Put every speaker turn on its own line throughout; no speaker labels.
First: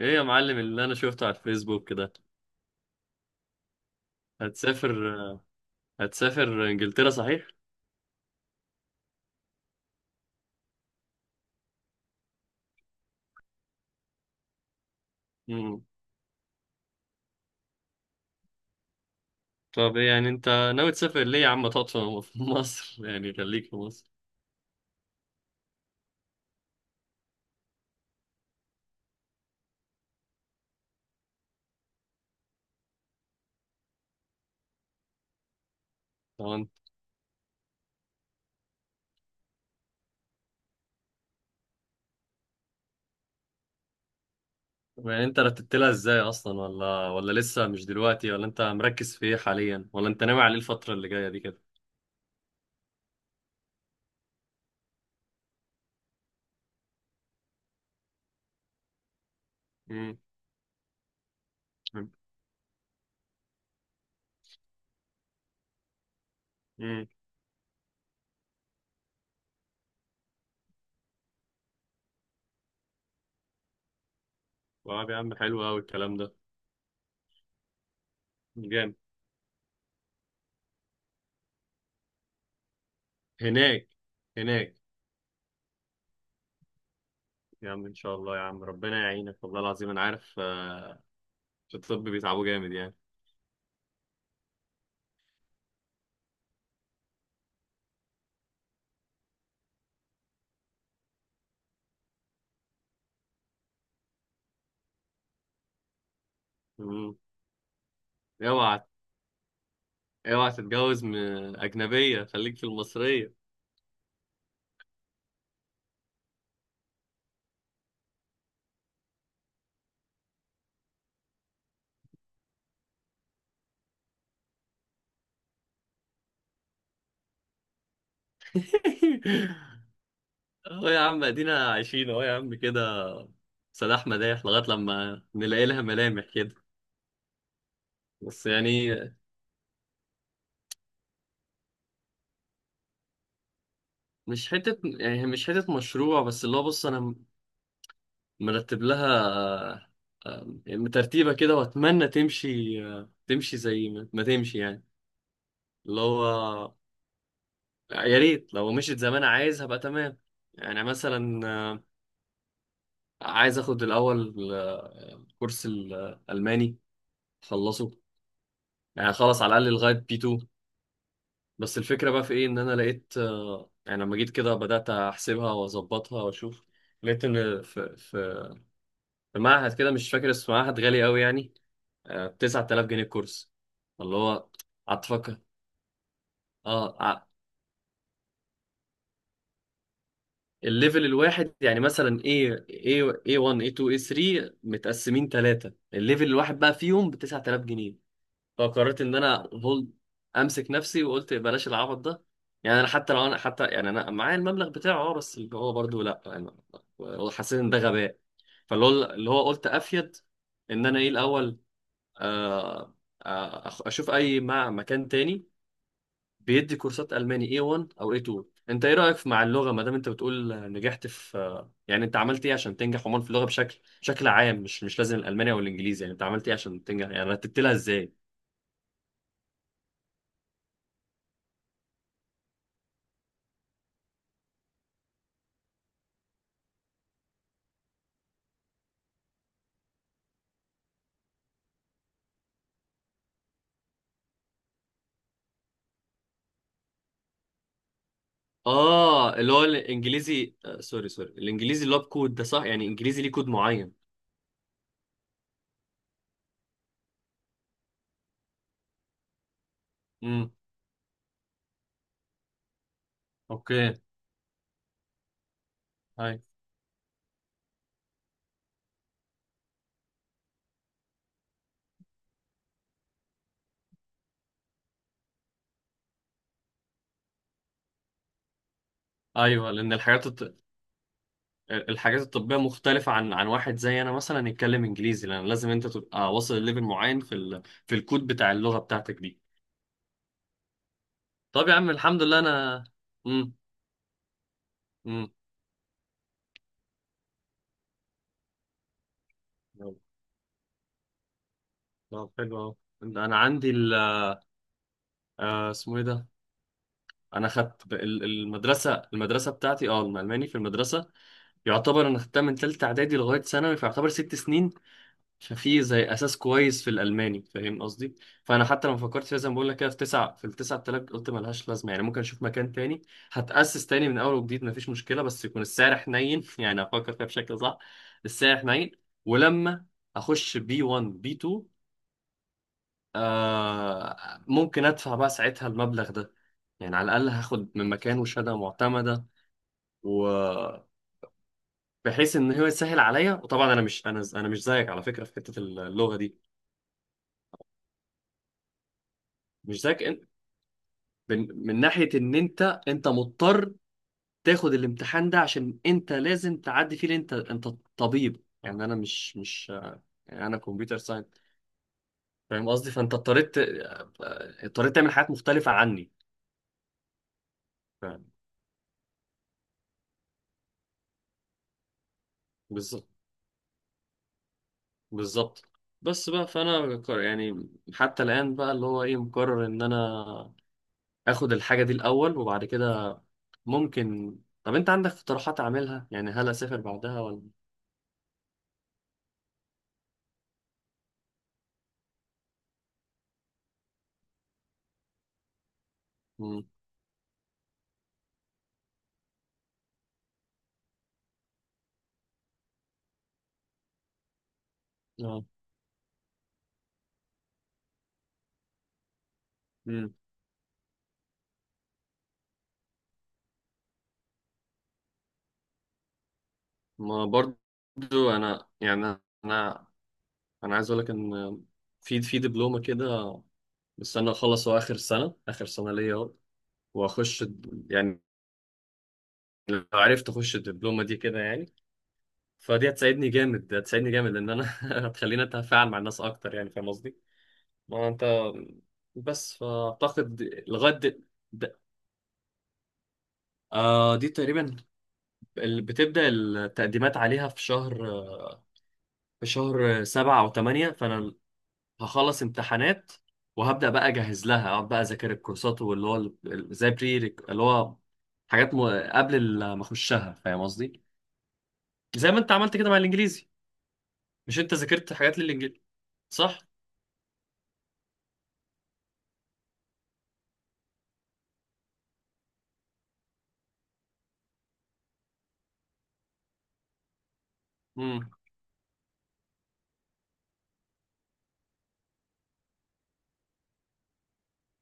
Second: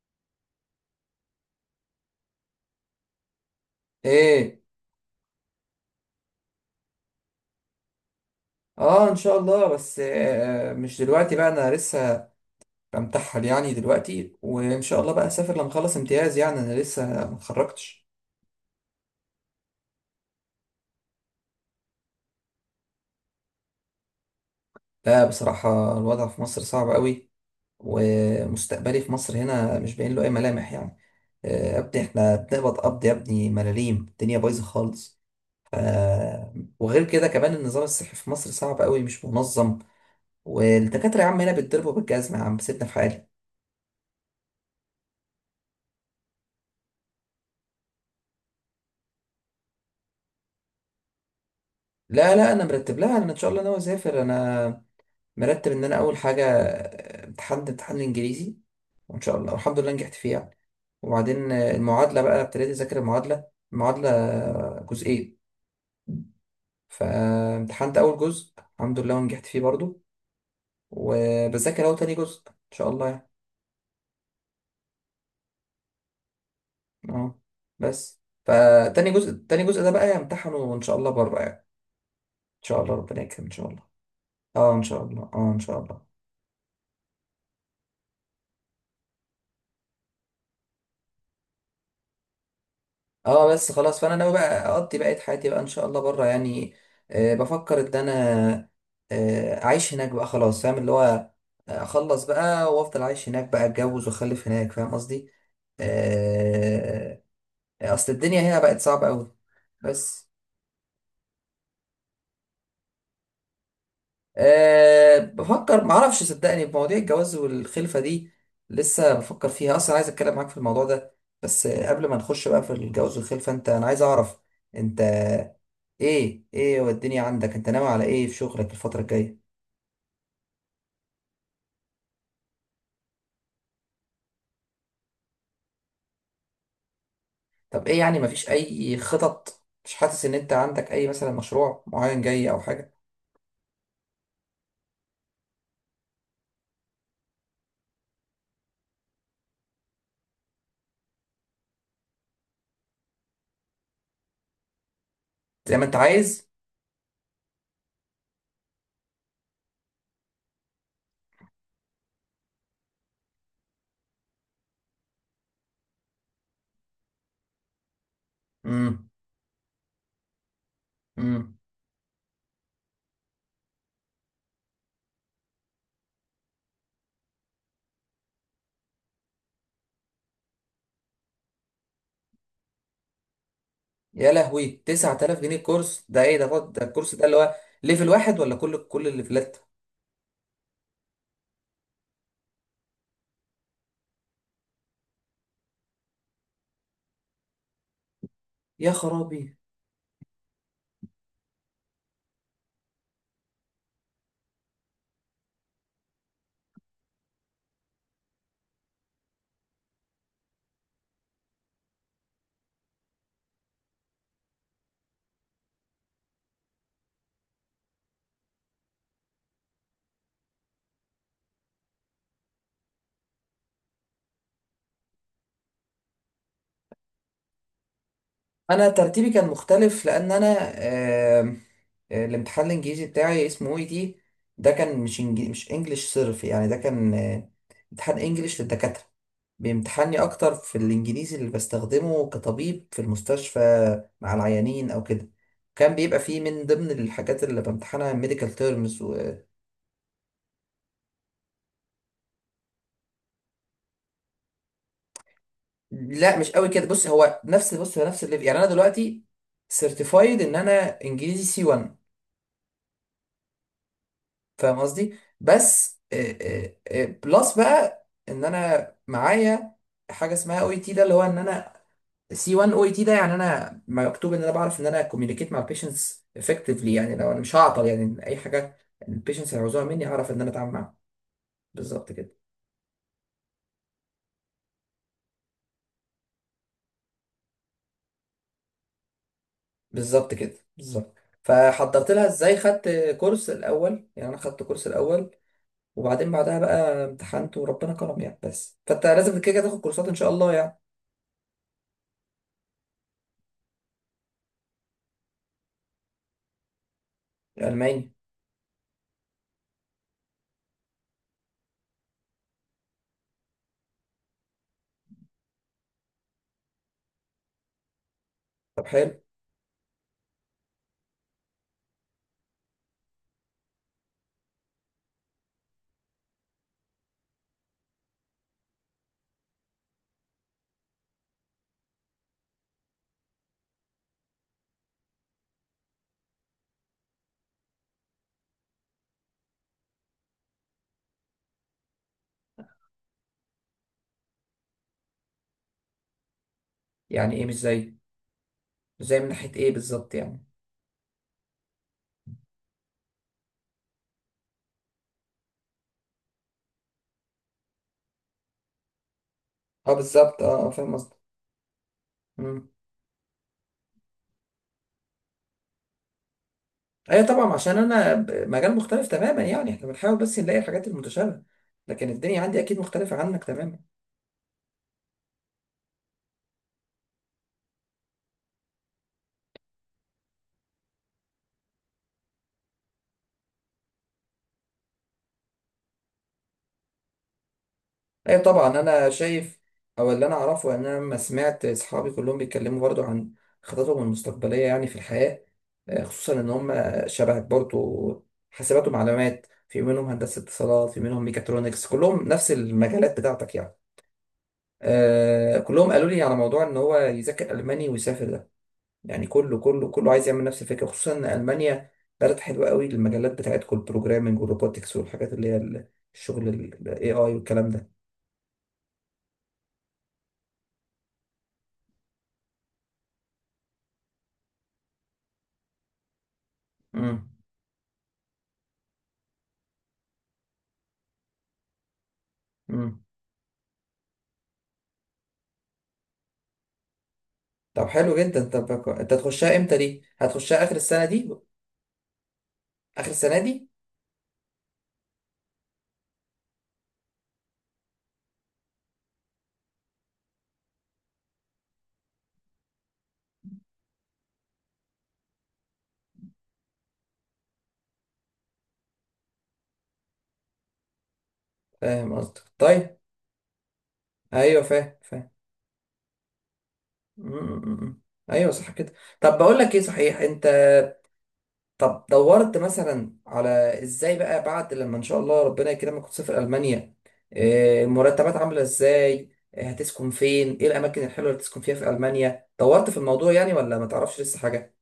ايه يا معلم اللي انا شفته على الفيسبوك كده؟
ايه.
هتسافر؟ هتسافر انجلترا صحيح؟
اه، ان شاء الله. بس مش دلوقتي بقى، انا لسه بمتحل يعني دلوقتي، وان شاء الله بقى اسافر لما
مم.
اخلص امتياز يعني. انا لسه ما اتخرجتش.
طب ايه يعني ناوي تسافر ليه يا عم؟ تقعد في في مصر، يعني خليك في مصر.
لا، بصراحة الوضع في مصر صعب قوي، ومستقبلي في مصر هنا مش باين له اي ملامح يعني. آه يا ابني احنا بنقبض قبض يا ابني، ملاليم، الدنيا بايظة خالص. ف...
طب انت
وغير كده كمان، النظام الصحي في مصر صعب قوي، مش منظم، والدكاترة يا عم هنا بيتضربوا بالجزمة. يا عم سيبنا في حالي.
طب يعني انت رتبت لها ازاي اصلا، ولا لسه مش دلوقتي، ولا انت مركز في ايه حاليا، ولا انت ناوي على ايه الفترة اللي جاية دي كده؟
لا، انا مرتب لها. انا ان شاء الله ناوي اسافر. انا مرتب ان انا اول حاجه امتحان الانجليزي، وان شاء الله والحمد لله نجحت
امم.
فيه يعني. وبعدين المعادله، بقى ابتديت اذاكر المعادله جزئين.
امم.
فامتحنت اول جزء الحمد لله ونجحت فيه برضو، وبذاكر اهو تاني جزء ان شاء الله يعني.
طب يا عم حلو قوي الكلام ده.
اه. بس
جامد.
فتاني جزء ده بقى امتحنه ان شاء الله بره يعني. ان شاء الله ربنا يكرم، ان شاء الله.
هناك
اه
هناك.
ان شاء الله، اه ان شاء الله.
يا عم ان شاء الله يا عم، ربنا يعينك والله العظيم. انا عارف، في الطب بيتعبوا جامد يعني.
اه بس خلاص، فانا ناوي بقى اقضي بقية حياتي بقى ان شاء الله بره يعني. آه بفكر ان انا اعيش هناك بقى خلاص، فاهم؟ اللي هو اخلص بقى وافضل عايش هناك بقى، اتجوز واخلف هناك، فاهم قصدي؟
مم.
آه. اصل الدنيا هنا بقت
اوعى
صعبة قوي. بس.
اوعى تتجوز من أجنبية، خليك في المصرية.
آه بفكر، معرفش صدقني، بمواضيع الجواز والخلفة دي لسه بفكر فيها اصلا. عايز اتكلم معاك في الموضوع ده. بس قبل ما نخش بقى في الجواز والخلفة، انت، انا عايز اعرف انت، ايه والدنيا عندك؟ انت ناوي على ايه في شغلك الفترة الجاية؟
اهو يا عم، ادينا عايشين اهو يا عم كده، سلاح مداح لغاية لما نلاقي لها ملامح كده.
طب ايه يعني؟
بس
مفيش
يعني
اي خطط؟ مش حاسس ان انت عندك اي مثلا مشروع معين جاي او حاجة؟
مش حتة مشروع، بس اللي هو بص، انا مرتب لها، آه، ترتيبة كده واتمنى تمشي، تمشي زي ما تمشي يعني.
زي ما انت
اللي هو
عايز.
يا ريت لو مشيت زي ما انا عايز هبقى تمام. يعني مثلا عايز اخد الاول كورس الالماني، خلصوا
امم.
يعني خلص على الاقل لغايه بي B2.
امم.
بس الفكره بقى في ايه، ان انا لقيت يعني لما جيت كده بدات احسبها واظبطها واشوف. لقيت ان في في معهد كده مش فاكر اسمه، معهد غالي قوي يعني. 9000 جنيه الكورس اللي
يا
هو.
لهوي،
قعدت افكر.
9000 جنيه الكورس ده؟ ايه ده؟ ده
اه
الكورس ده
ع-
اللي هو ليفل واحد، ولا كل الليفلات؟
الليفل الواحد، يعني مثلا ايه A1 ايه A2 ايه A3، متقسمين ثلاثه، الليفل الواحد بقى فيهم ب 9000 جنيه.
يا
فقررت ان انا
خرابي.
هولد، امسك نفسي، وقلت بلاش العبط ده. يعني انا حتى لو انا حتى يعني انا معايا المبلغ بتاعه، اه، بس اللي هو برضه لا يعني. هو حسيت ان ده غباء، فاللي هو اللي هو قلت افيد، ان انا ايه الاول، آه، اشوف اي مكان تاني بيدي كورسات الماني A1 او A2. انت ايه رايك مع اللغه ما دام انت بتقول نجحت في، يعني انت عملت ايه عشان تنجح عموما في اللغه بشكل عام، مش لازم الالماني او الانجليزي، يعني انت عملت ايه عشان تنجح، يعني رتبت لها ازاي؟
انا ترتيبي كان مختلف، لان انا الامتحان الانجليزي بتاعي اسمه اي تي. ده كان مش انجليش صرف يعني. ده كان امتحان انجليش للدكاترة. بيمتحني اكتر في الانجليزي اللي بستخدمه كطبيب في المستشفى مع العيانين او كده. كان بيبقى فيه من ضمن الحاجات اللي بامتحنها ميديكال تيرمز
اه اللي هو الانجليزي، آه سوري الانجليزي اللي هو بكود ده صح يعني؟ انجليزي ليه كود معين؟
لا، مش قوي كده. بص هو نفس الليفل، يعني انا دلوقتي سيرتيفايد
امم.
ان انا انجليزي سي C1،
اوكي.
فاهم قصدي؟ بس
ايوه.
بلس بقى ان انا معايا حاجه اسمها او اي تي، ده اللي هو ان انا سي C1 او اي تي ده، يعني انا مكتوب ان انا بعرف ان انا كوميونيكيت مع البيشنتس افكتفلي. يعني لو انا مش هعطل يعني اي حاجه البيشنتس
ايوه،
هيعوزوها
لان
مني،
الحاجات
هعرف ان انا
الط...
اتعامل معاها. بالظبط
الحاجات
كده
الطبيه مختلفه عن واحد زي انا مثلا يتكلم انجليزي، لان لازم انت تبقى واصل لليفل معين في ال... في الكود بتاع اللغه بتاعتك دي.
بالظبط كده بالظبط.
طب يا عم
فحضرت
الحمد
لها
لله
ازاي؟
انا.
خدت كورس
امم.
الاول. يعني انا خدت كورس
امم.
الاول، وبعدين بعدها بقى امتحنت وربنا كرم يعني. بس فانت لازم كده كده تاخد
يلا.
كورسات ان شاء الله يعني.
طب حلو اهو. انا عندي ال... آه اسمه ايه ده؟ انا خدت
الماني.
المدرسه بتاعتي، اه الالماني في المدرسه. يعتبر انا خدتها من تالتة اعدادي لغاية ثانوي، فيعتبر ست سنين. ففي زي اساس كويس في الالماني، فاهم قصدي؟ فانا
طب
حتى لما
حلو.
فكرت فيها زي ما بقول لك كده، في تسعة في التسعة التلات، قلت ملهاش لازمة، يعني ممكن اشوف مكان تاني. هتأسس تاني من اول وجديد مفيش مشكلة، بس يكون السعر حنين، يعني افكر فيها بشكل صح. السعر حنين، ولما اخش بي B1 بي B2، آه ممكن ادفع بقى ساعتها المبلغ ده. يعني على الاقل هاخد من مكانه شهادة معتمدة، و... بحيث ان هو يسهل عليا. وطبعا انا مش انا مش زيك على فكره في حته اللغه دي.
يعني ايه مش زي؟ ازاي من ناحية ايه
مش زيك
بالظبط
إن-
يعني؟
من ناحيه ان انت مضطر تاخد الامتحان ده عشان انت لازم تعدي فيه، لأن انت طبيب. يعني انا مش
اه، بالظبط،
يعني انا
اه فاهم
كمبيوتر
قصدك.
ساينس،
مم.
فاهم قصدي؟ فانت اضطريت، تعمل حاجات مختلفه عني.
ايوه طبعا، عشان انا
فاهم.
مجال مختلف تماما يعني، احنا بنحاول بس نلاقي الحاجات المتشابهة، لكن الدنيا عندي اكيد
بالظبط.
مختلفة عنك تماما.
بالظبط. بس بقى فانا ك- يعني حتى الان بقى اللي هو ايه، مقرر ان انا اخد الحاجه دي الاول، وبعد كده ممكن. طب انت عندك اقتراحات اعملها، يعني هل اسافر بعدها ولا؟
ايوه طبعا، انا شايف. او اللي انا اعرفه ان انا لما سمعت اصحابي كلهم بيتكلموا برضو عن خططهم المستقبلية يعني في الحياة، خصوصا ان
مم.
هم شبهك برضو، حاسبات ومعلومات، في منهم هندسة اتصالات، في منهم ميكاترونكس، كلهم نفس المجالات بتاعتك يعني.
اه.
آه كلهم قالوا لي على موضوع ان هو يذاكر الماني ويسافر ده، يعني كله
مم.
عايز يعمل نفس الفكره، خصوصا ان المانيا بلد حلوه قوي للمجالات بتاعتكم، البروجرامنج والروبوتكس والحاجات اللي هي الشغل الاي اي
ما
والكلام ده.
برضو انا يعني انا انا عايز اقول لك ان في دبلومه كده مستني اخلص، هو اخر سنه ليا اهو،
امم.
واخش لو عرفت اخش الدبلومه دي كده يعني، فدي
امم.
هتساعدني جامد، لان انا هتخليني اتفاعل مع الناس اكتر، يعني فاهم قصدي؟
طب
ما
حلو
انت
جدا. طب انت هتخشها امتى؟ دي
فاعتقد
هتخشها اخر
لغايه
السنه دي؟
د-
اخر السنه دي.
آه دي تقريبا ال- بتبدأ التقديمات عليها في شهر، في شهر سبعة أو تمانية. فأنا هخلص امتحانات وهبدأ بقى أجهز لها، أقعد بقى أذاكر الكورسات واللي هو زي بري، اللي هو حاجات م... ما أخشها، فاهم قصدي؟
فاهم
زي ما
قصدك،
أنت عملت كده
طيب.
مع الإنجليزي. مش
ايوه
أنت
فاهم
ذاكرت
فاهم
حاجات للإنجليزي صح؟
أمم، أمم، أمم. ايوه صح كده. طب بقول لك ايه، صحيح انت، طب دورت مثلا على، ازاي بقى بعد لما ان شاء الله ربنا يكرمك وتسافر المانيا،
مم.
المرتبات عامله ازاي؟ هتسكن فين؟ ايه الاماكن الحلوه اللي تسكن فيها في المانيا؟ دورت في الموضوع يعني ولا ما تعرفش لسه حاجه؟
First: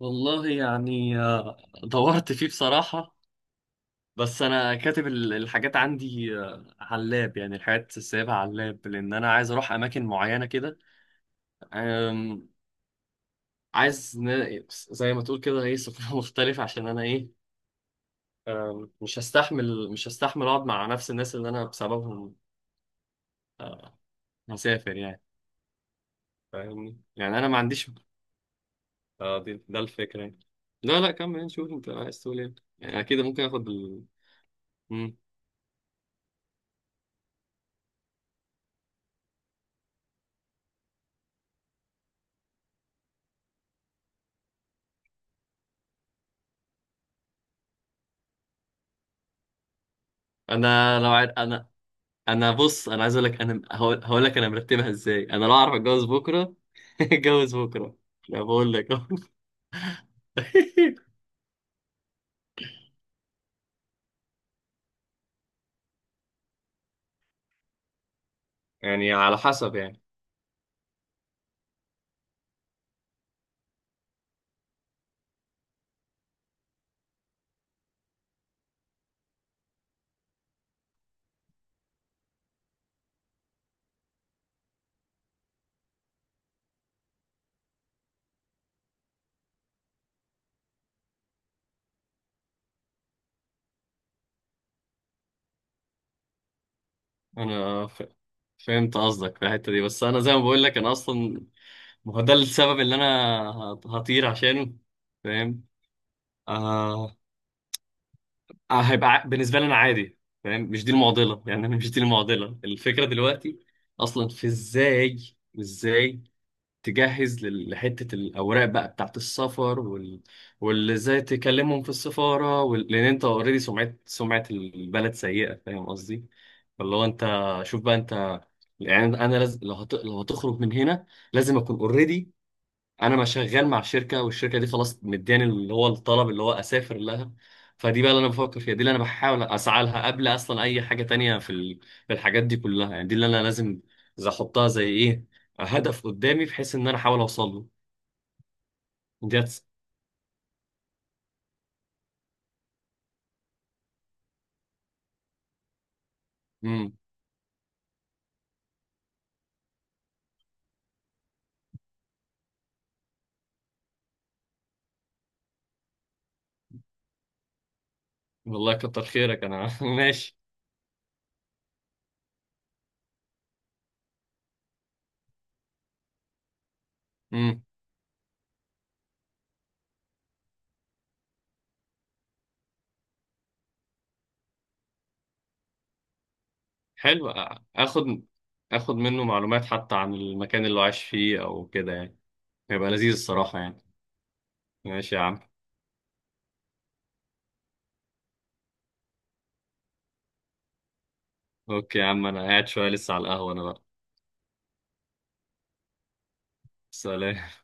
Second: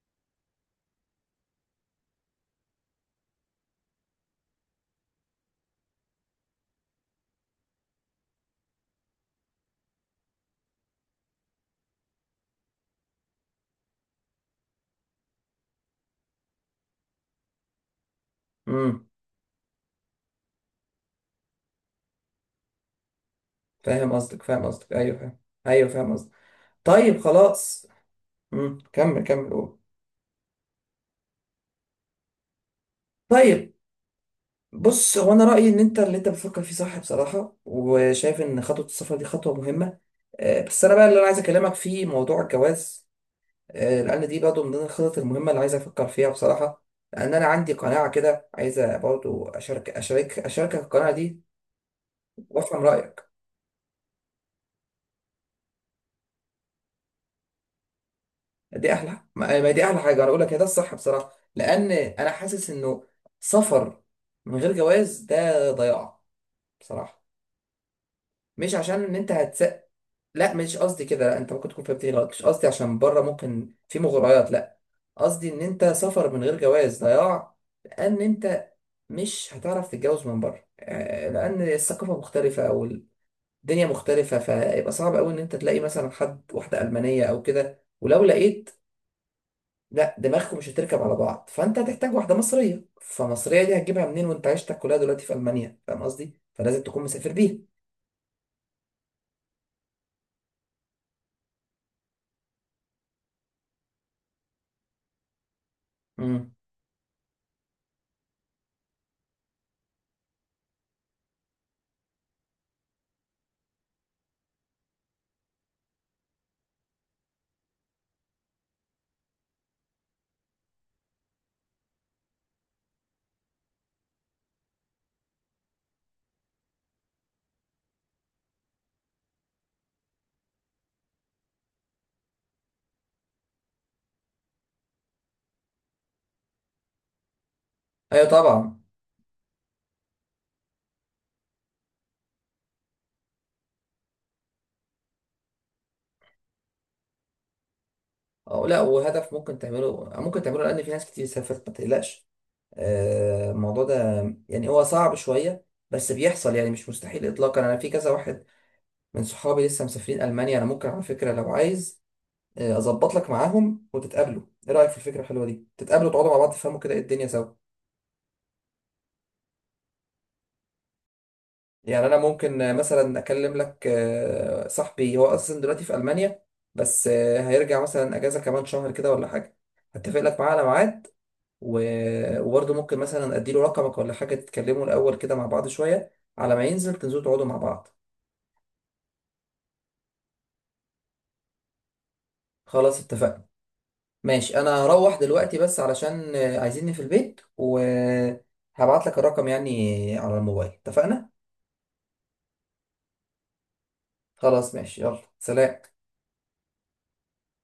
والله يعني، دورت فيه بصراحة. بس انا كاتب الحاجات عندي على اللاب، يعني الحاجات سايبها على اللاب، لان انا عايز اروح اماكن معينه كده. أم، عايز زي ما تقول كده ايه، سفر مختلف عشان انا ايه.
امم.
مش هستحمل، اقعد مع نفس الناس اللي انا بسببهم آه،
فاهم قصدك،
هسافر
ايوه
يعني،
فاهم. ايوه فاهم قصدك.
فاهمني؟
طيب،
يعني انا ما
خلاص.
عنديش،
امم، كمل كمل قول.
ده الفكره يعني. لا كمل نشوف انت عايز تقول ايه، يعني اكيد ممكن اخد
طيب
ال... مم.
بص، هو انا رايي ان انت اللي انت بتفكر فيه صح بصراحه، وشايف ان خطوه السفر دي خطوه مهمه. بس انا بقى اللي انا عايز اكلمك فيه موضوع الجواز، لان دي برضه من ضمن الخطط المهمه اللي عايز افكر فيها بصراحه، لان انا عندي قناعه كده عايز برضه اشارك اشاركك
انا
القناعه
لو عارف،
دي، وافهم
انا عايز
رايك.
اقول لك، انا هقول هقول لك انا مرتبها ازاي. انا لو اعرف اتجوز بكره، اتجوز بكره. لا بقول لك
دي
أهو.
احلى ما ما دي احلى حاجه انا اقول لك هي، ده الصح بصراحه، لان انا حاسس انه سفر من غير جواز ده ضياع بصراحه. مش عشان
يعني
ان انت
على حسب يعني.
لا مش قصدي كده. لا، انت ممكن تكون فهمتني غلط، مش قصدي عشان بره ممكن في مغريات، لا. قصدي ان انت سفر من غير جواز ضياع، لان انت مش هتعرف تتجوز من بره، لان الثقافه مختلفه، او الدنيا مختلفه، فيبقى صعب قوي ان انت تلاقي مثلا حد، واحده المانيه او كده، ولو لقيت لا، دماغكم مش هتركب على بعض، فانت هتحتاج واحده مصريه، فمصريه دي هتجيبها منين وانت عيشتك كلها دلوقتي في المانيا؟ فاهم قصدي؟ فلازم تكون مسافر بيها.
انا ف... فهمت قصدك في الحته دي، بس انا زي ما بقول لك انا اصلا، ما هو ده السبب اللي انا هطير عشانه، فاهم؟
امم.
آه... آه هيبقى بالنسبه لي انا عادي، فاهم؟ مش دي المعضله، يعني انا مش دي المعضله. الفكره دلوقتي اصلا في ازاي، ازاي تجهز لحتة الأوراق بقى بتاعت السفر وال... واللي ازاي تكلمهم في السفارة وال... لأن أنت أوريدي سمعة البلد سيئة، فاهم قصدي؟ فاللي هو أنت، شوف بقى أنت، يعني أنا لازم لو لو هتخرج من هنا لازم أكون أوريدي انا ما شغال مع شركه، والشركه دي خلاص مداني اللي هو الطلب اللي هو اسافر لها. فدي بقى اللي
ايوه
انا بفكر فيها، دي
طبعا.
اللي انا بحاول اسعى لها قبل اصلا اي حاجه تانية في في الحاجات دي كلها. يعني دي اللي انا لازم زي احطها زي ايه، هدف قدامي، بحيث ان انا احاول اوصل له.
أو لا، وهدف ممكن
ديت.
تعمله ممكن تعمله لان في ناس كتير سافرت، ما تقلقش. الموضوع ده يعني هو صعب شوية، بس بيحصل يعني، مش
امم.
مستحيل إطلاقا. أنا في كذا واحد من صحابي لسه مسافرين ألمانيا. أنا ممكن على فكرة لو عايز أظبط لك معاهم وتتقابلوا. إيه رأيك في الفكرة الحلوة دي؟ تتقابلوا، تقعدوا مع بعض، تفهموا كده إيه الدنيا سوا.
والله كتر خيرك انا، ماشي.
يعني أنا ممكن مثلا أكلم لك صاحبي، هو أصلا دلوقتي في ألمانيا، بس
امم.
هيرجع مثلا أجازة كمان شهر كده ولا حاجة، هتفق لك معاه على ميعاد. وبرضه ممكن مثلا اديله رقمك ولا حاجه، تتكلموا الاول كده مع بعض شويه، على ما ينزل تنزلوا
حلو،
تقعدوا مع بعض.
اخد، منه معلومات حتى عن المكان اللي هو عايش فيه او كده يعني، هيبقى
خلاص
لذيذ
اتفقنا.
الصراحه يعني.
ماشي، انا
ماشي
هروح
يا عم.
دلوقتي بس علشان عايزيني في البيت، وهبعت لك الرقم يعني على الموبايل. اتفقنا؟
اوكي يا عم، انا قاعد شويه لسه على القهوه انا بقى.
خلاص ماشي، يلا سلام.
سلام.